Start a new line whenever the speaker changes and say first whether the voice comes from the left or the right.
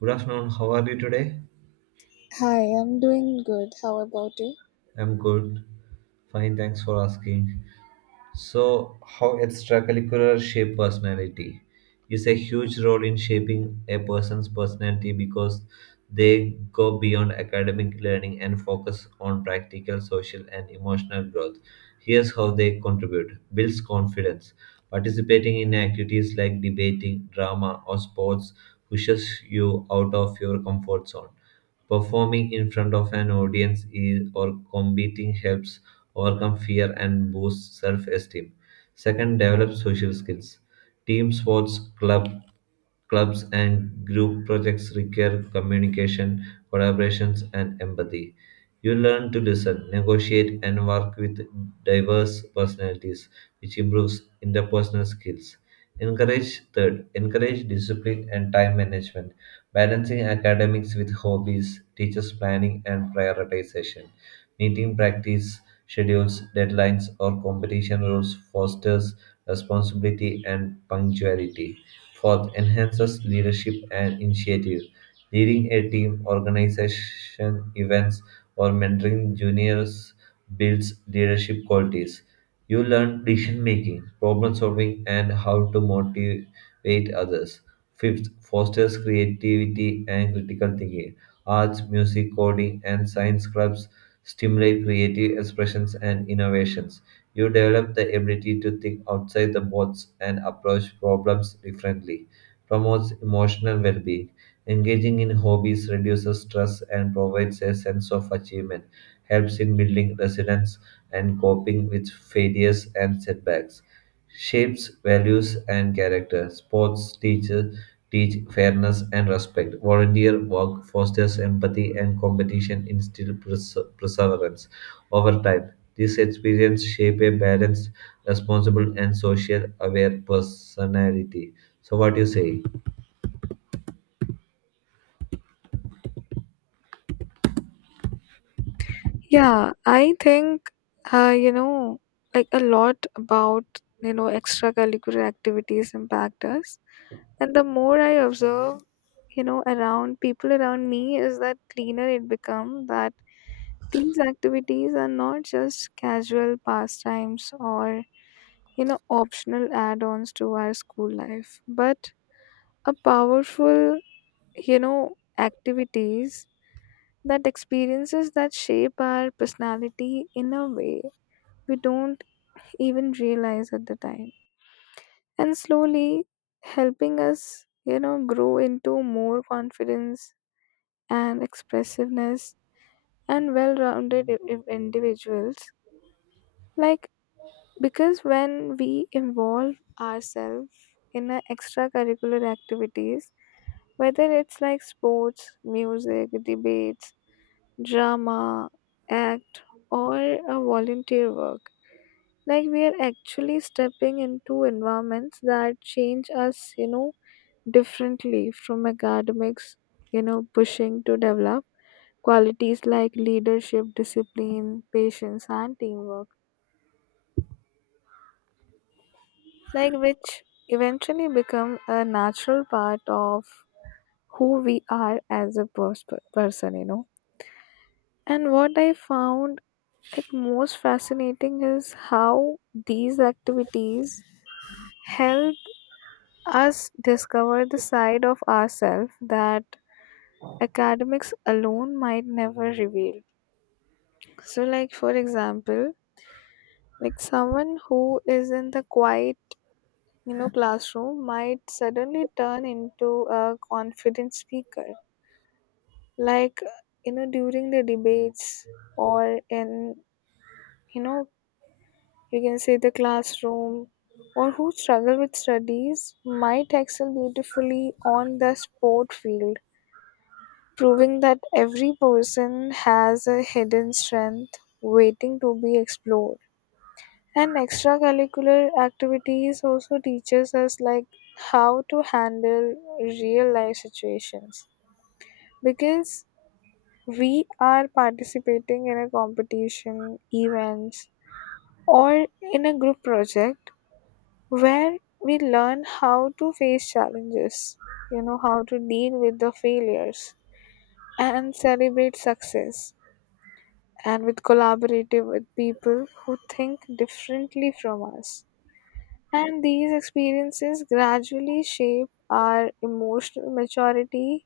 right: Good afternoon. How are you today?
left: Hi, I'm doing good. How about you?
right: I'm good. Fine, thanks for asking. So, how extracurricular shape personality is a huge role in shaping a person's personality because they go beyond academic learning and focus on practical, social, and emotional growth. Here's how they contribute: builds confidence. Participating in activities like debating, drama, or sports pushes you out of your comfort zone. Performing in front of an audience is, or competing helps overcome fear and boost self esteem. Second, develop social skills. Team sports, clubs, and group projects require communication, collaborations, and empathy. You learn to listen, negotiate, and work with diverse personalities, which improves interpersonal skills. Encourage third, encourage discipline and time management. Balancing academics with hobbies, teaches planning and prioritization, meeting practice schedules, deadlines, or competition rules fosters responsibility and punctuality. Fourth, enhances leadership and initiative. Leading a team, organization, events, or mentoring juniors builds leadership qualities. You learn decision making, problem solving, and how to motivate others. Fifth, fosters creativity and critical thinking. Arts, music, coding, and science clubs stimulate creative expressions and innovations. You develop the ability to think outside the box and approach problems differently. Promotes emotional well being. Engaging in hobbies reduces stress and provides a sense of achievement, helps in building resilience and coping with failures and setbacks, shapes values and character. Sports teach fairness and respect. Volunteer work fosters empathy and competition instill perseverance. Over time, these experiences shape a balanced, responsible, and social aware personality. So, what do you say?
left: Yeah, I think uh, you know, like a lot about, extracurricular activities impact us. And the more I observe, around people around me is that cleaner it become that these activities are not just casual pastimes or, optional add-ons to our school life, but a powerful, activities that experiences that shape our personality in a way we don't even realize at the time and slowly helping us grow into more confidence and expressiveness and well-rounded individuals, like because when we involve ourselves in a extracurricular activities, whether it's like sports, music, debates, drama, act, or a volunteer work. Like we are actually stepping into environments that change us, differently from academics, pushing to develop qualities like leadership, discipline, patience, and teamwork, like which eventually become a natural part of who we are as a person, you know. And what I found like most fascinating is how these activities help us discover the side of ourselves that academics alone might never reveal. So, like for example, like someone who is in the quiet, classroom might suddenly turn into a confident speaker, like during the debates or in, you know you can say, the classroom, or who struggle with studies might excel beautifully on the sport field, proving that every person has a hidden strength waiting to be explored. And extracurricular activities also teaches us like how to handle real life situations, because we are participating in a competition, events, or in a group project, where we learn how to face challenges, how to deal with the failures and celebrate success and with collaborative with people who think differently from us. And these experiences gradually shape our emotional maturity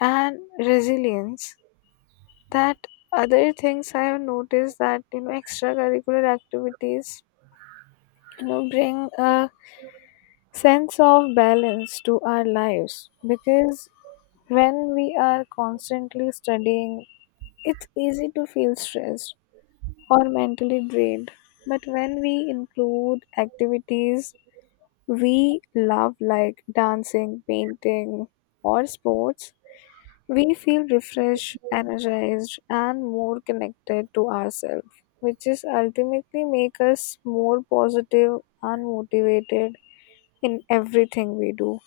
left: and resilience. That other things I have noticed that extracurricular activities bring a sense of balance to our lives, because when we are constantly studying, it's easy to feel stressed or mentally drained. But when we include activities we love, like dancing, painting, or sports, we feel refreshed, energized, and more connected to ourselves, which is ultimately make us more positive and motivated in everything we do.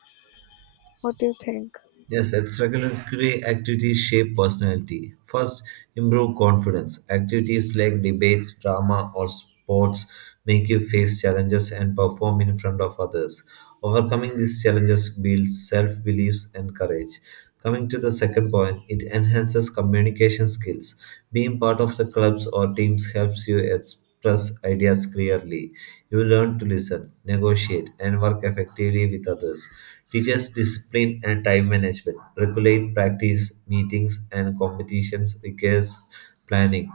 left: What do you think?
right: Yes, extracurricular activities shape personality. First, improve confidence. Activities like debates, drama, or sports make you face challenges and perform in front of others. Overcoming these challenges builds self beliefs and courage. Coming to the second point, it enhances communication skills. Being part of the clubs or teams helps you express ideas clearly. You learn to listen, negotiate, and work effectively with others. Teaches discipline and time management. Regulate practice, meetings, and competitions requires planning.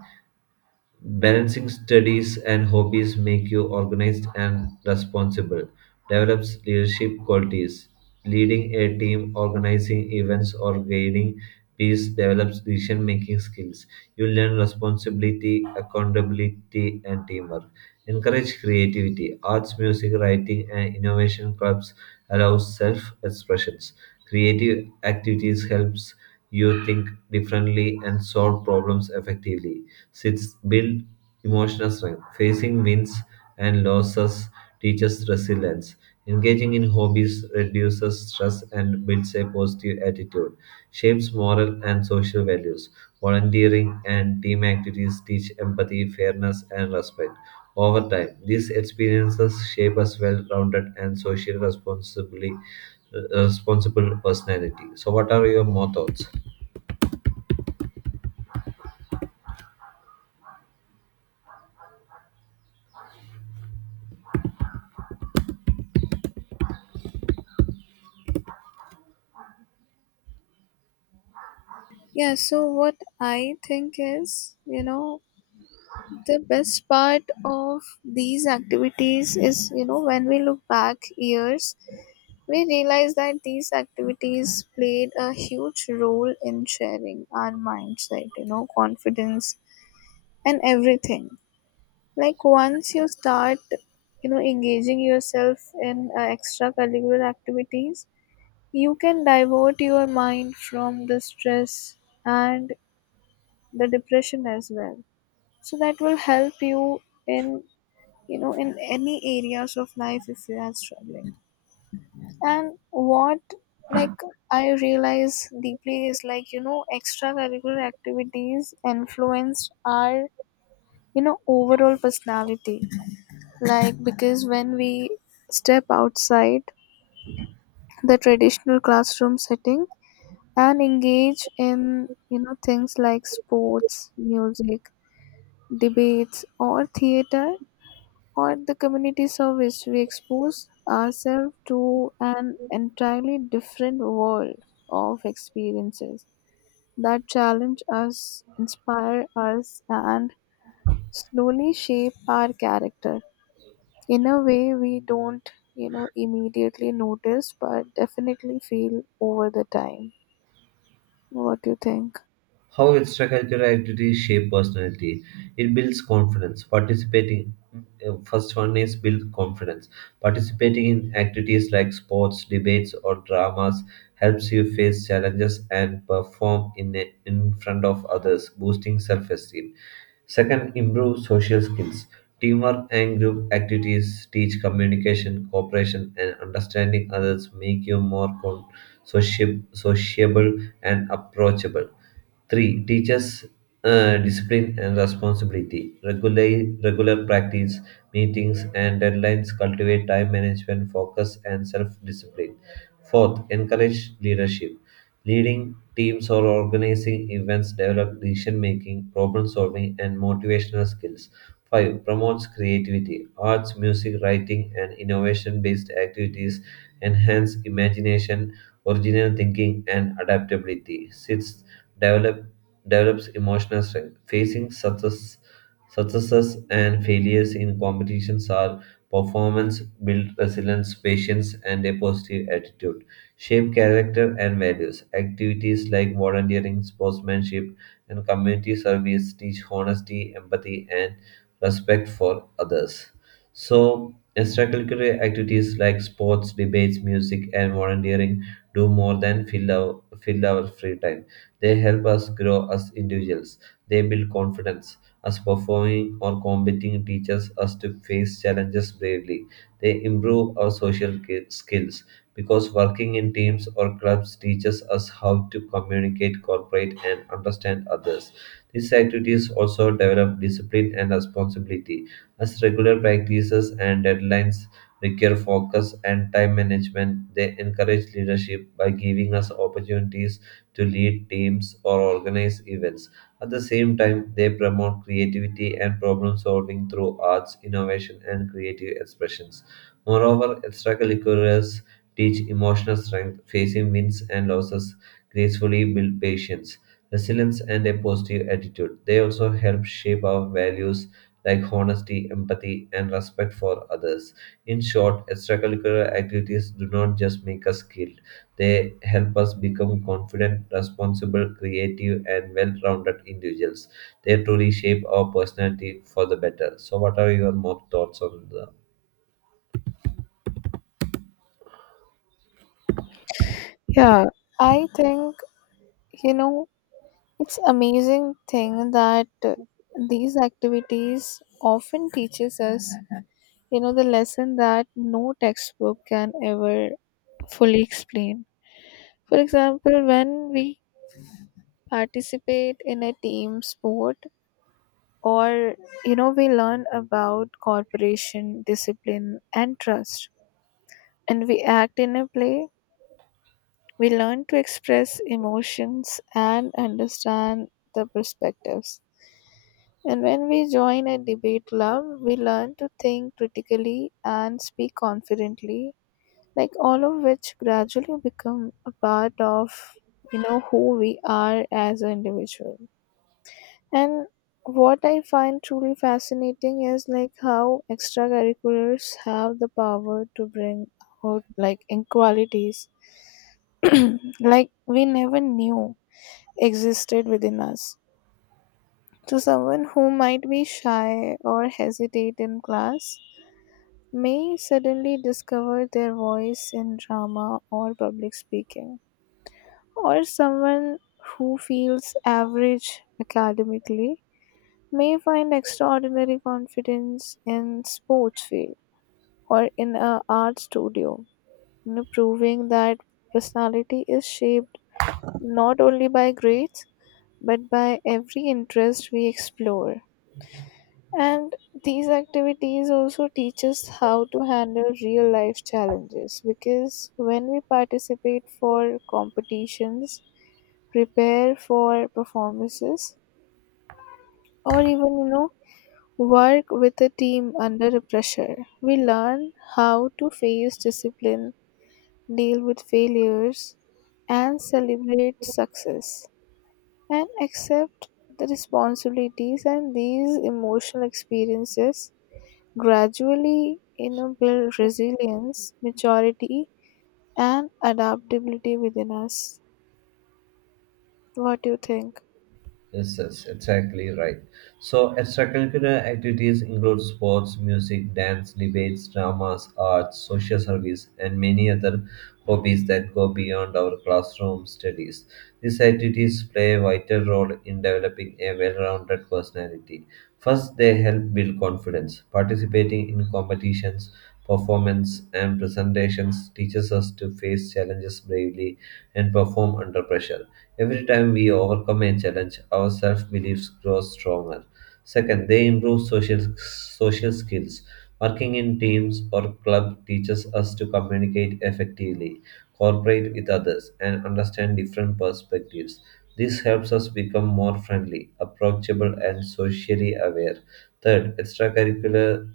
right: Balancing studies and hobbies make you organized and responsible, develops leadership qualities. Leading a team, organizing events, or guiding peace develops decision making skills. You learn responsibility, accountability, and teamwork. Encourage creativity. Arts, music, writing, and innovation clubs allow self expressions. Creative activities helps you think differently and solve problems effectively. Six, build emotional strength. Facing wins and losses teaches resilience. Engaging in hobbies reduces stress and builds a positive attitude, shapes moral and social values. Volunteering and team activities teach empathy, fairness, and respect. Over time, these experiences shape us well rounded and responsible personality. So, what are your more thoughts?
left: Yeah, so what I think is, you know, the best part of these activities is, you know, when we look back years, we realize that these activities played a huge role in sharing our mindset, you know, confidence and everything. Like once you start, engaging yourself in extracurricular activities, you can divert your mind from the stress and the depression as well, so that will help you in, in any areas of life if you are struggling. And what like I realize deeply is, like extracurricular activities influence our, overall personality, like because when we step outside the traditional classroom setting and engage in, things like sports, music, debates, or theater, or the community service, we expose ourselves to an entirely different world of experiences that challenge us, inspire us, and slowly shape our character in a way we don't, you know, immediately notice, but definitely feel over the time. What do you think?
right: How extracurricular activities shape personality. It builds confidence. Participating, first one is build confidence. Participating in activities like sports, debates, or dramas helps you face challenges and perform in front of others, boosting self esteem. Second, improve social skills. Teamwork and group activities teach communication, cooperation, and understanding others, make you more sociable, and approachable. 3. Teaches discipline and responsibility. Regular practice, meetings, and deadlines cultivate time management, focus, and self discipline. Fourth, encourage leadership. Leading teams or organizing events develop decision making, problem solving, and motivational skills. 5. Promotes creativity. Arts, music, writing, and innovation based activities enhance imagination original thinking, and adaptability. Sixth, develop, develops emotional strength. Facing successes and failures in competitions are performance, build resilience, patience, and a positive attitude. Shape character and values. Activities like volunteering, sportsmanship, and community service teach honesty, empathy, and respect for others. So, extracurricular activities like sports, debates, music, and volunteering do more than fill our free time. They help us grow as individuals. They build confidence. As performing or competing teaches us to face challenges bravely. They improve our skills because working in teams or clubs teaches us how to communicate, cooperate, and understand others. These activities also develop discipline and responsibility, as regular practices and deadlines require focus and time management. They encourage leadership by giving us opportunities to lead teams or organize events. At the same time, they promote creativity and problem solving through arts, innovation, and creative expressions. Moreover, extracurriculars teach emotional strength, facing wins and losses, gracefully build patience, resilience, and a positive attitude. They also help shape our values like honesty, empathy, and respect for others. In short, extracurricular activities do not just make us skilled, they help us become confident, responsible, creative, and well rounded individuals. They truly shape our personality for the better. So, what are your more thoughts on the
left: Yeah, I think, you know, it's amazing thing that these activities often teaches us the lesson that no textbook can ever fully explain. For example, when we participate in a team sport, or we learn about cooperation, discipline, and trust, and we act in a play, we learn to express emotions and understand the perspectives, and when we join a debate club, we learn to think critically and speak confidently, like all of which gradually become a part of, who we are as an individual. And what I find truly fascinating is like how extracurriculars have the power to bring out like inequalities like we never knew existed within us. So someone who might be shy or hesitate in class may suddenly discover their voice in drama or public speaking, or someone who feels average academically may find extraordinary confidence in sports field or in a art studio, you know, proving that personality is shaped not only by grades but by every interest we explore. And these activities also teach us how to handle real life challenges, because when we participate for competitions, prepare for performances, or even, you know, work with a team under a pressure, we learn how to face discipline, deal with failures, and celebrate success and accept the responsibilities. And these emotional experiences gradually build resilience, maturity, and adaptability within us. What do you think?
right: Yes, yes, exactly right. So, extracurricular activities include sports, music, dance, debates, dramas, arts, social service, and many other hobbies that go beyond our classroom studies. These activities play a vital role in developing a well rounded personality. First, they help build confidence. Participating in competitions, performance, and presentations teaches us to face challenges bravely and perform under pressure. Every time we overcome a challenge, our self beliefs grow stronger. Second, they improve social skills. Working in teams or club teaches us to communicate effectively, cooperate with others, and understand different perspectives. This helps us become more friendly, approachable, and socially aware. Third, extracurricular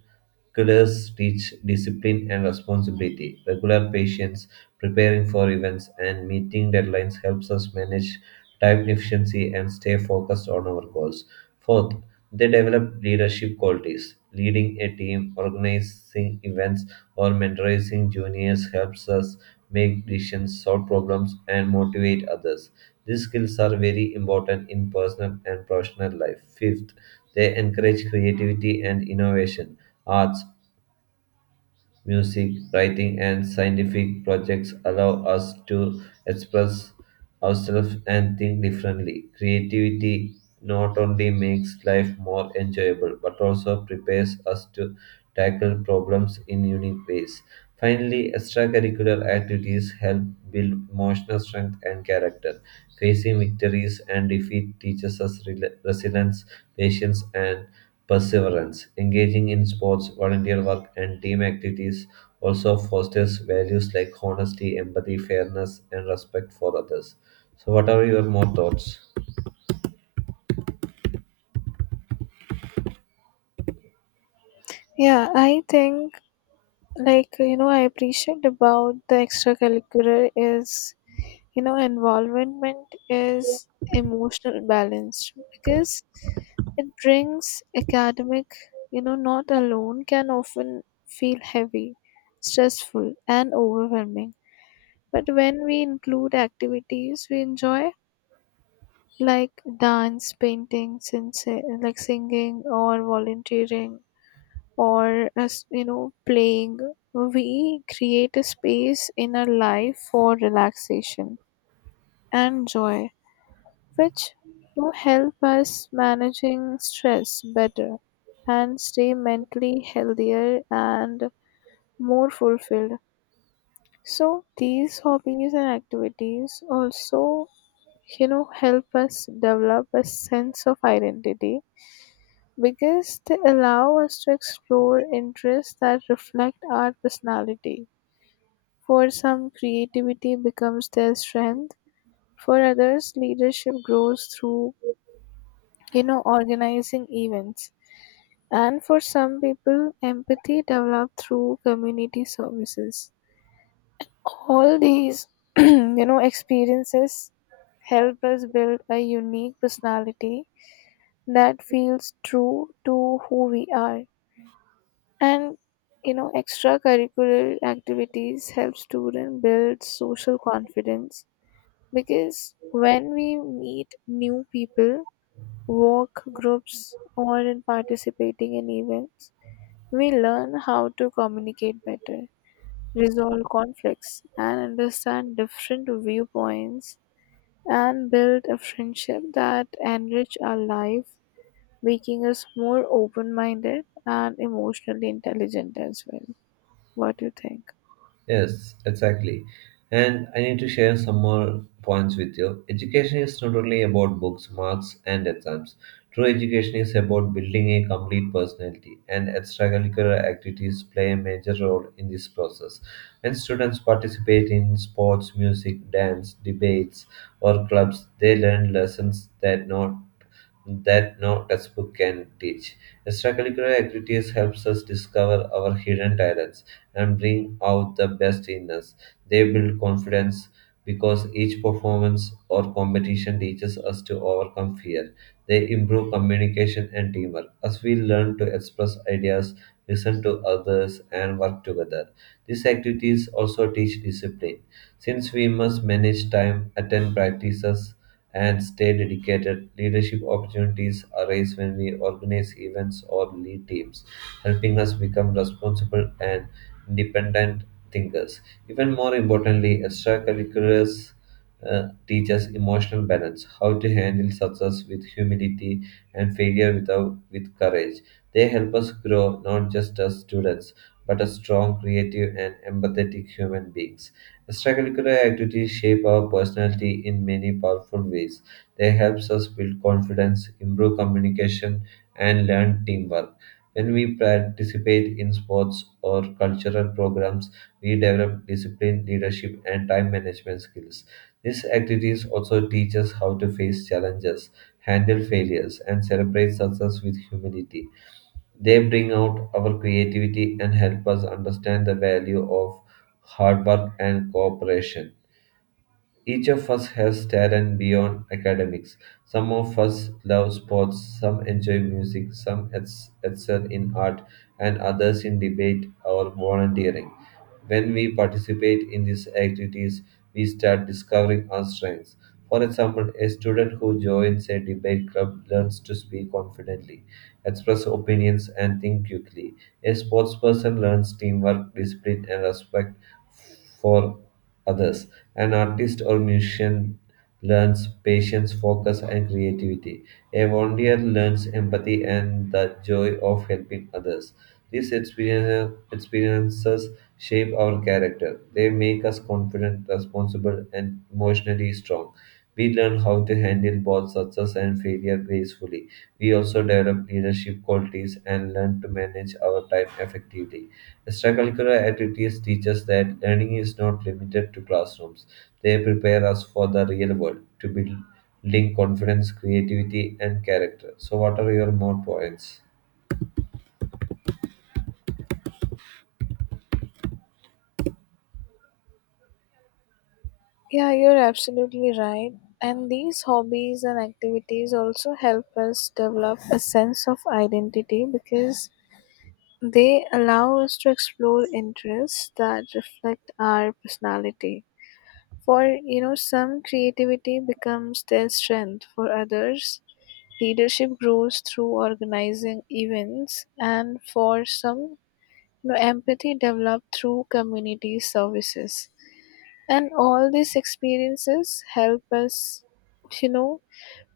right: curriculars teach discipline and responsibility. Regular patience, preparing for events, and meeting deadlines helps us manage time efficiency and stay focused on our goals. Fourth, they develop leadership qualities. Leading a team, organizing events, or mentoring juniors helps us make decisions, solve problems, and motivate others. These skills are very important in personal and professional life. Fifth, they encourage creativity and innovation. Arts, music, writing, and scientific projects allow us to express ourselves and think differently. Creativity not only makes life more enjoyable but also prepares us to tackle problems in unique ways. Finally, extracurricular activities help build emotional strength and character. Facing victories and defeat teaches us resilience, patience, and perseverance. Engaging in sports, volunteer work, and team activities also fosters values like honesty, empathy, fairness, and respect for others. So, what are your more thoughts?
left: Yeah, I think, like I appreciate about the extracurricular is, involvement is emotional balance, because it brings academic, not alone can often feel heavy, stressful, and overwhelming. But when we include activities we enjoy, like dance, painting, like singing or volunteering, or as you know, playing. We create a space in our life for relaxation and joy, which will help us managing stress better and stay mentally healthier and more fulfilled. So these hobbies and activities also, help us develop a sense of identity, because they allow us to explore interests that reflect our personality. For some, creativity becomes their strength. For others, leadership grows through, you know, organizing events. And for some people, empathy develops through community services. All these, you know, experiences help us build a unique personality that feels true to who we are. And you know, extracurricular activities help students build social confidence, because when we meet new people, work groups, or in participating in events, we learn how to communicate better, resolve conflicts, and understand different viewpoints and build a friendship that enrich our life, making us more open-minded and emotionally intelligent as well. What do you think?
right: Yes, exactly. And I need to share some more points with you. Education is not only about books, marks, and exams. True education is about building a complete personality, and extracurricular activities play a major role in this process. When students participate in sports, music, dance, debates, or clubs, they learn lessons that not that no textbook can teach. Extracurricular activities helps us discover our hidden talents and bring out the best in us. They build confidence because each performance or competition teaches us to overcome fear. They improve communication and teamwork as we learn to express ideas, listen to others, and work together. These activities also teach discipline since we must manage time, attend practices, and stay dedicated, leadership opportunities arise when we organize events or lead teams helping us become responsible and independent thinkers. Even more importantly, extracurriculars teach us emotional balance, how to handle success with humility and failure without, with courage. They help us grow not just as students, but as strong, creative, and empathetic human beings. Extracurricular activities shape our personality in many powerful ways. They help us build confidence, improve communication, and learn teamwork. When we participate in sports or cultural programs, we develop discipline, leadership, and time management skills. These activities also teach us how to face challenges, handle failures, and celebrate success with humility. They bring out our creativity and help us understand the value of hard work and cooperation. Each of us has talent beyond academics. Some of us love sports, some enjoy music, some excel in art, and others in debate or volunteering. When we participate in these activities, we start discovering our strengths. For example, a student who joins a debate club learns to speak confidently, express opinions, and think quickly. A sports person learns teamwork, discipline, and respect for others. An artist or musician learns patience, focus, and creativity. A volunteer learns empathy and the joy of helping others. Experiences shape our character. They make us confident, responsible, and emotionally strong. We learn how to handle both success and failure gracefully. We also develop leadership qualities and learn to manage our time effectively. Extracurricular activities teach us that learning is not limited to classrooms. They prepare us for the real world, to build link confidence, creativity, and character. So, what are your more points?
left: Yeah, you're absolutely right. And these hobbies and activities also help us develop a sense of identity, because they allow us to explore interests that reflect our personality. For, you know, some creativity becomes their strength. For others, leadership grows through organizing events. And for some, you know, empathy developed through community services. And all these experiences help us, you know,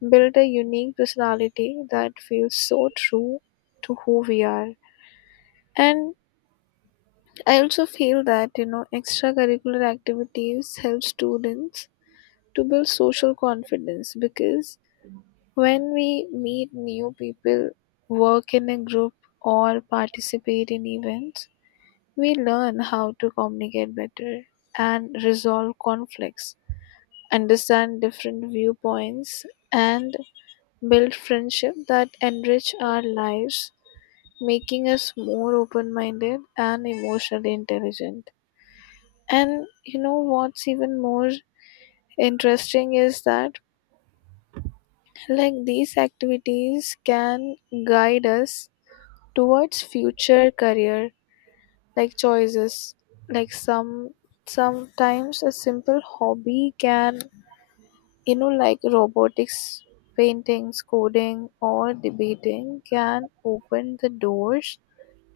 left: build a unique personality that feels so true to who we are. And I also feel that, you know, extracurricular activities help students to build social confidence, because when we meet new people, work in a group, or participate in events, we learn how to communicate better and resolve conflicts, understand different viewpoints, and build friendship that enrich our lives, making us more open minded and emotionally intelligent. And you know what's even more interesting is that like these activities can guide us towards future career, like choices, like sometimes a simple hobby can, like robotics, paintings, coding, or debating, can open the doors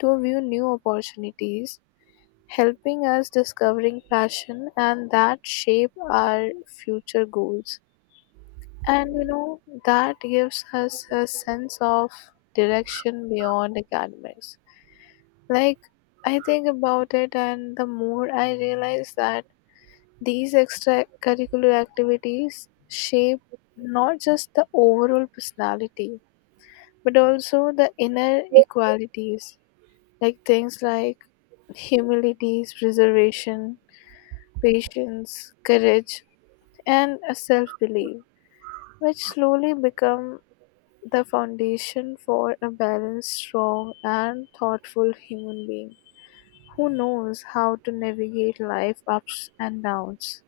left: to view new opportunities, helping us discovering passion and that shape our future goals. And you know, that gives us a sense of direction beyond academics. Like I think about it and the more I realize that these extracurricular activities shape not just the overall personality but also the inner equalities, like things like humility, preservation, patience, courage, and a self-belief, which slowly become the foundation for a balanced, strong, and thoughtful human being who knows how to navigate life ups and downs.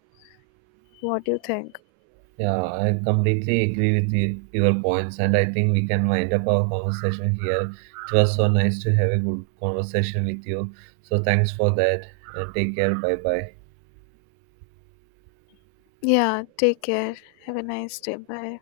left: What do you think?
right: Yeah, I completely agree with you, your points, and I think we can wind up our conversation here. It was so nice to have a good conversation with you. So, thanks for that, and take care. Bye bye.
left: Yeah, take care. Have a nice day. Bye.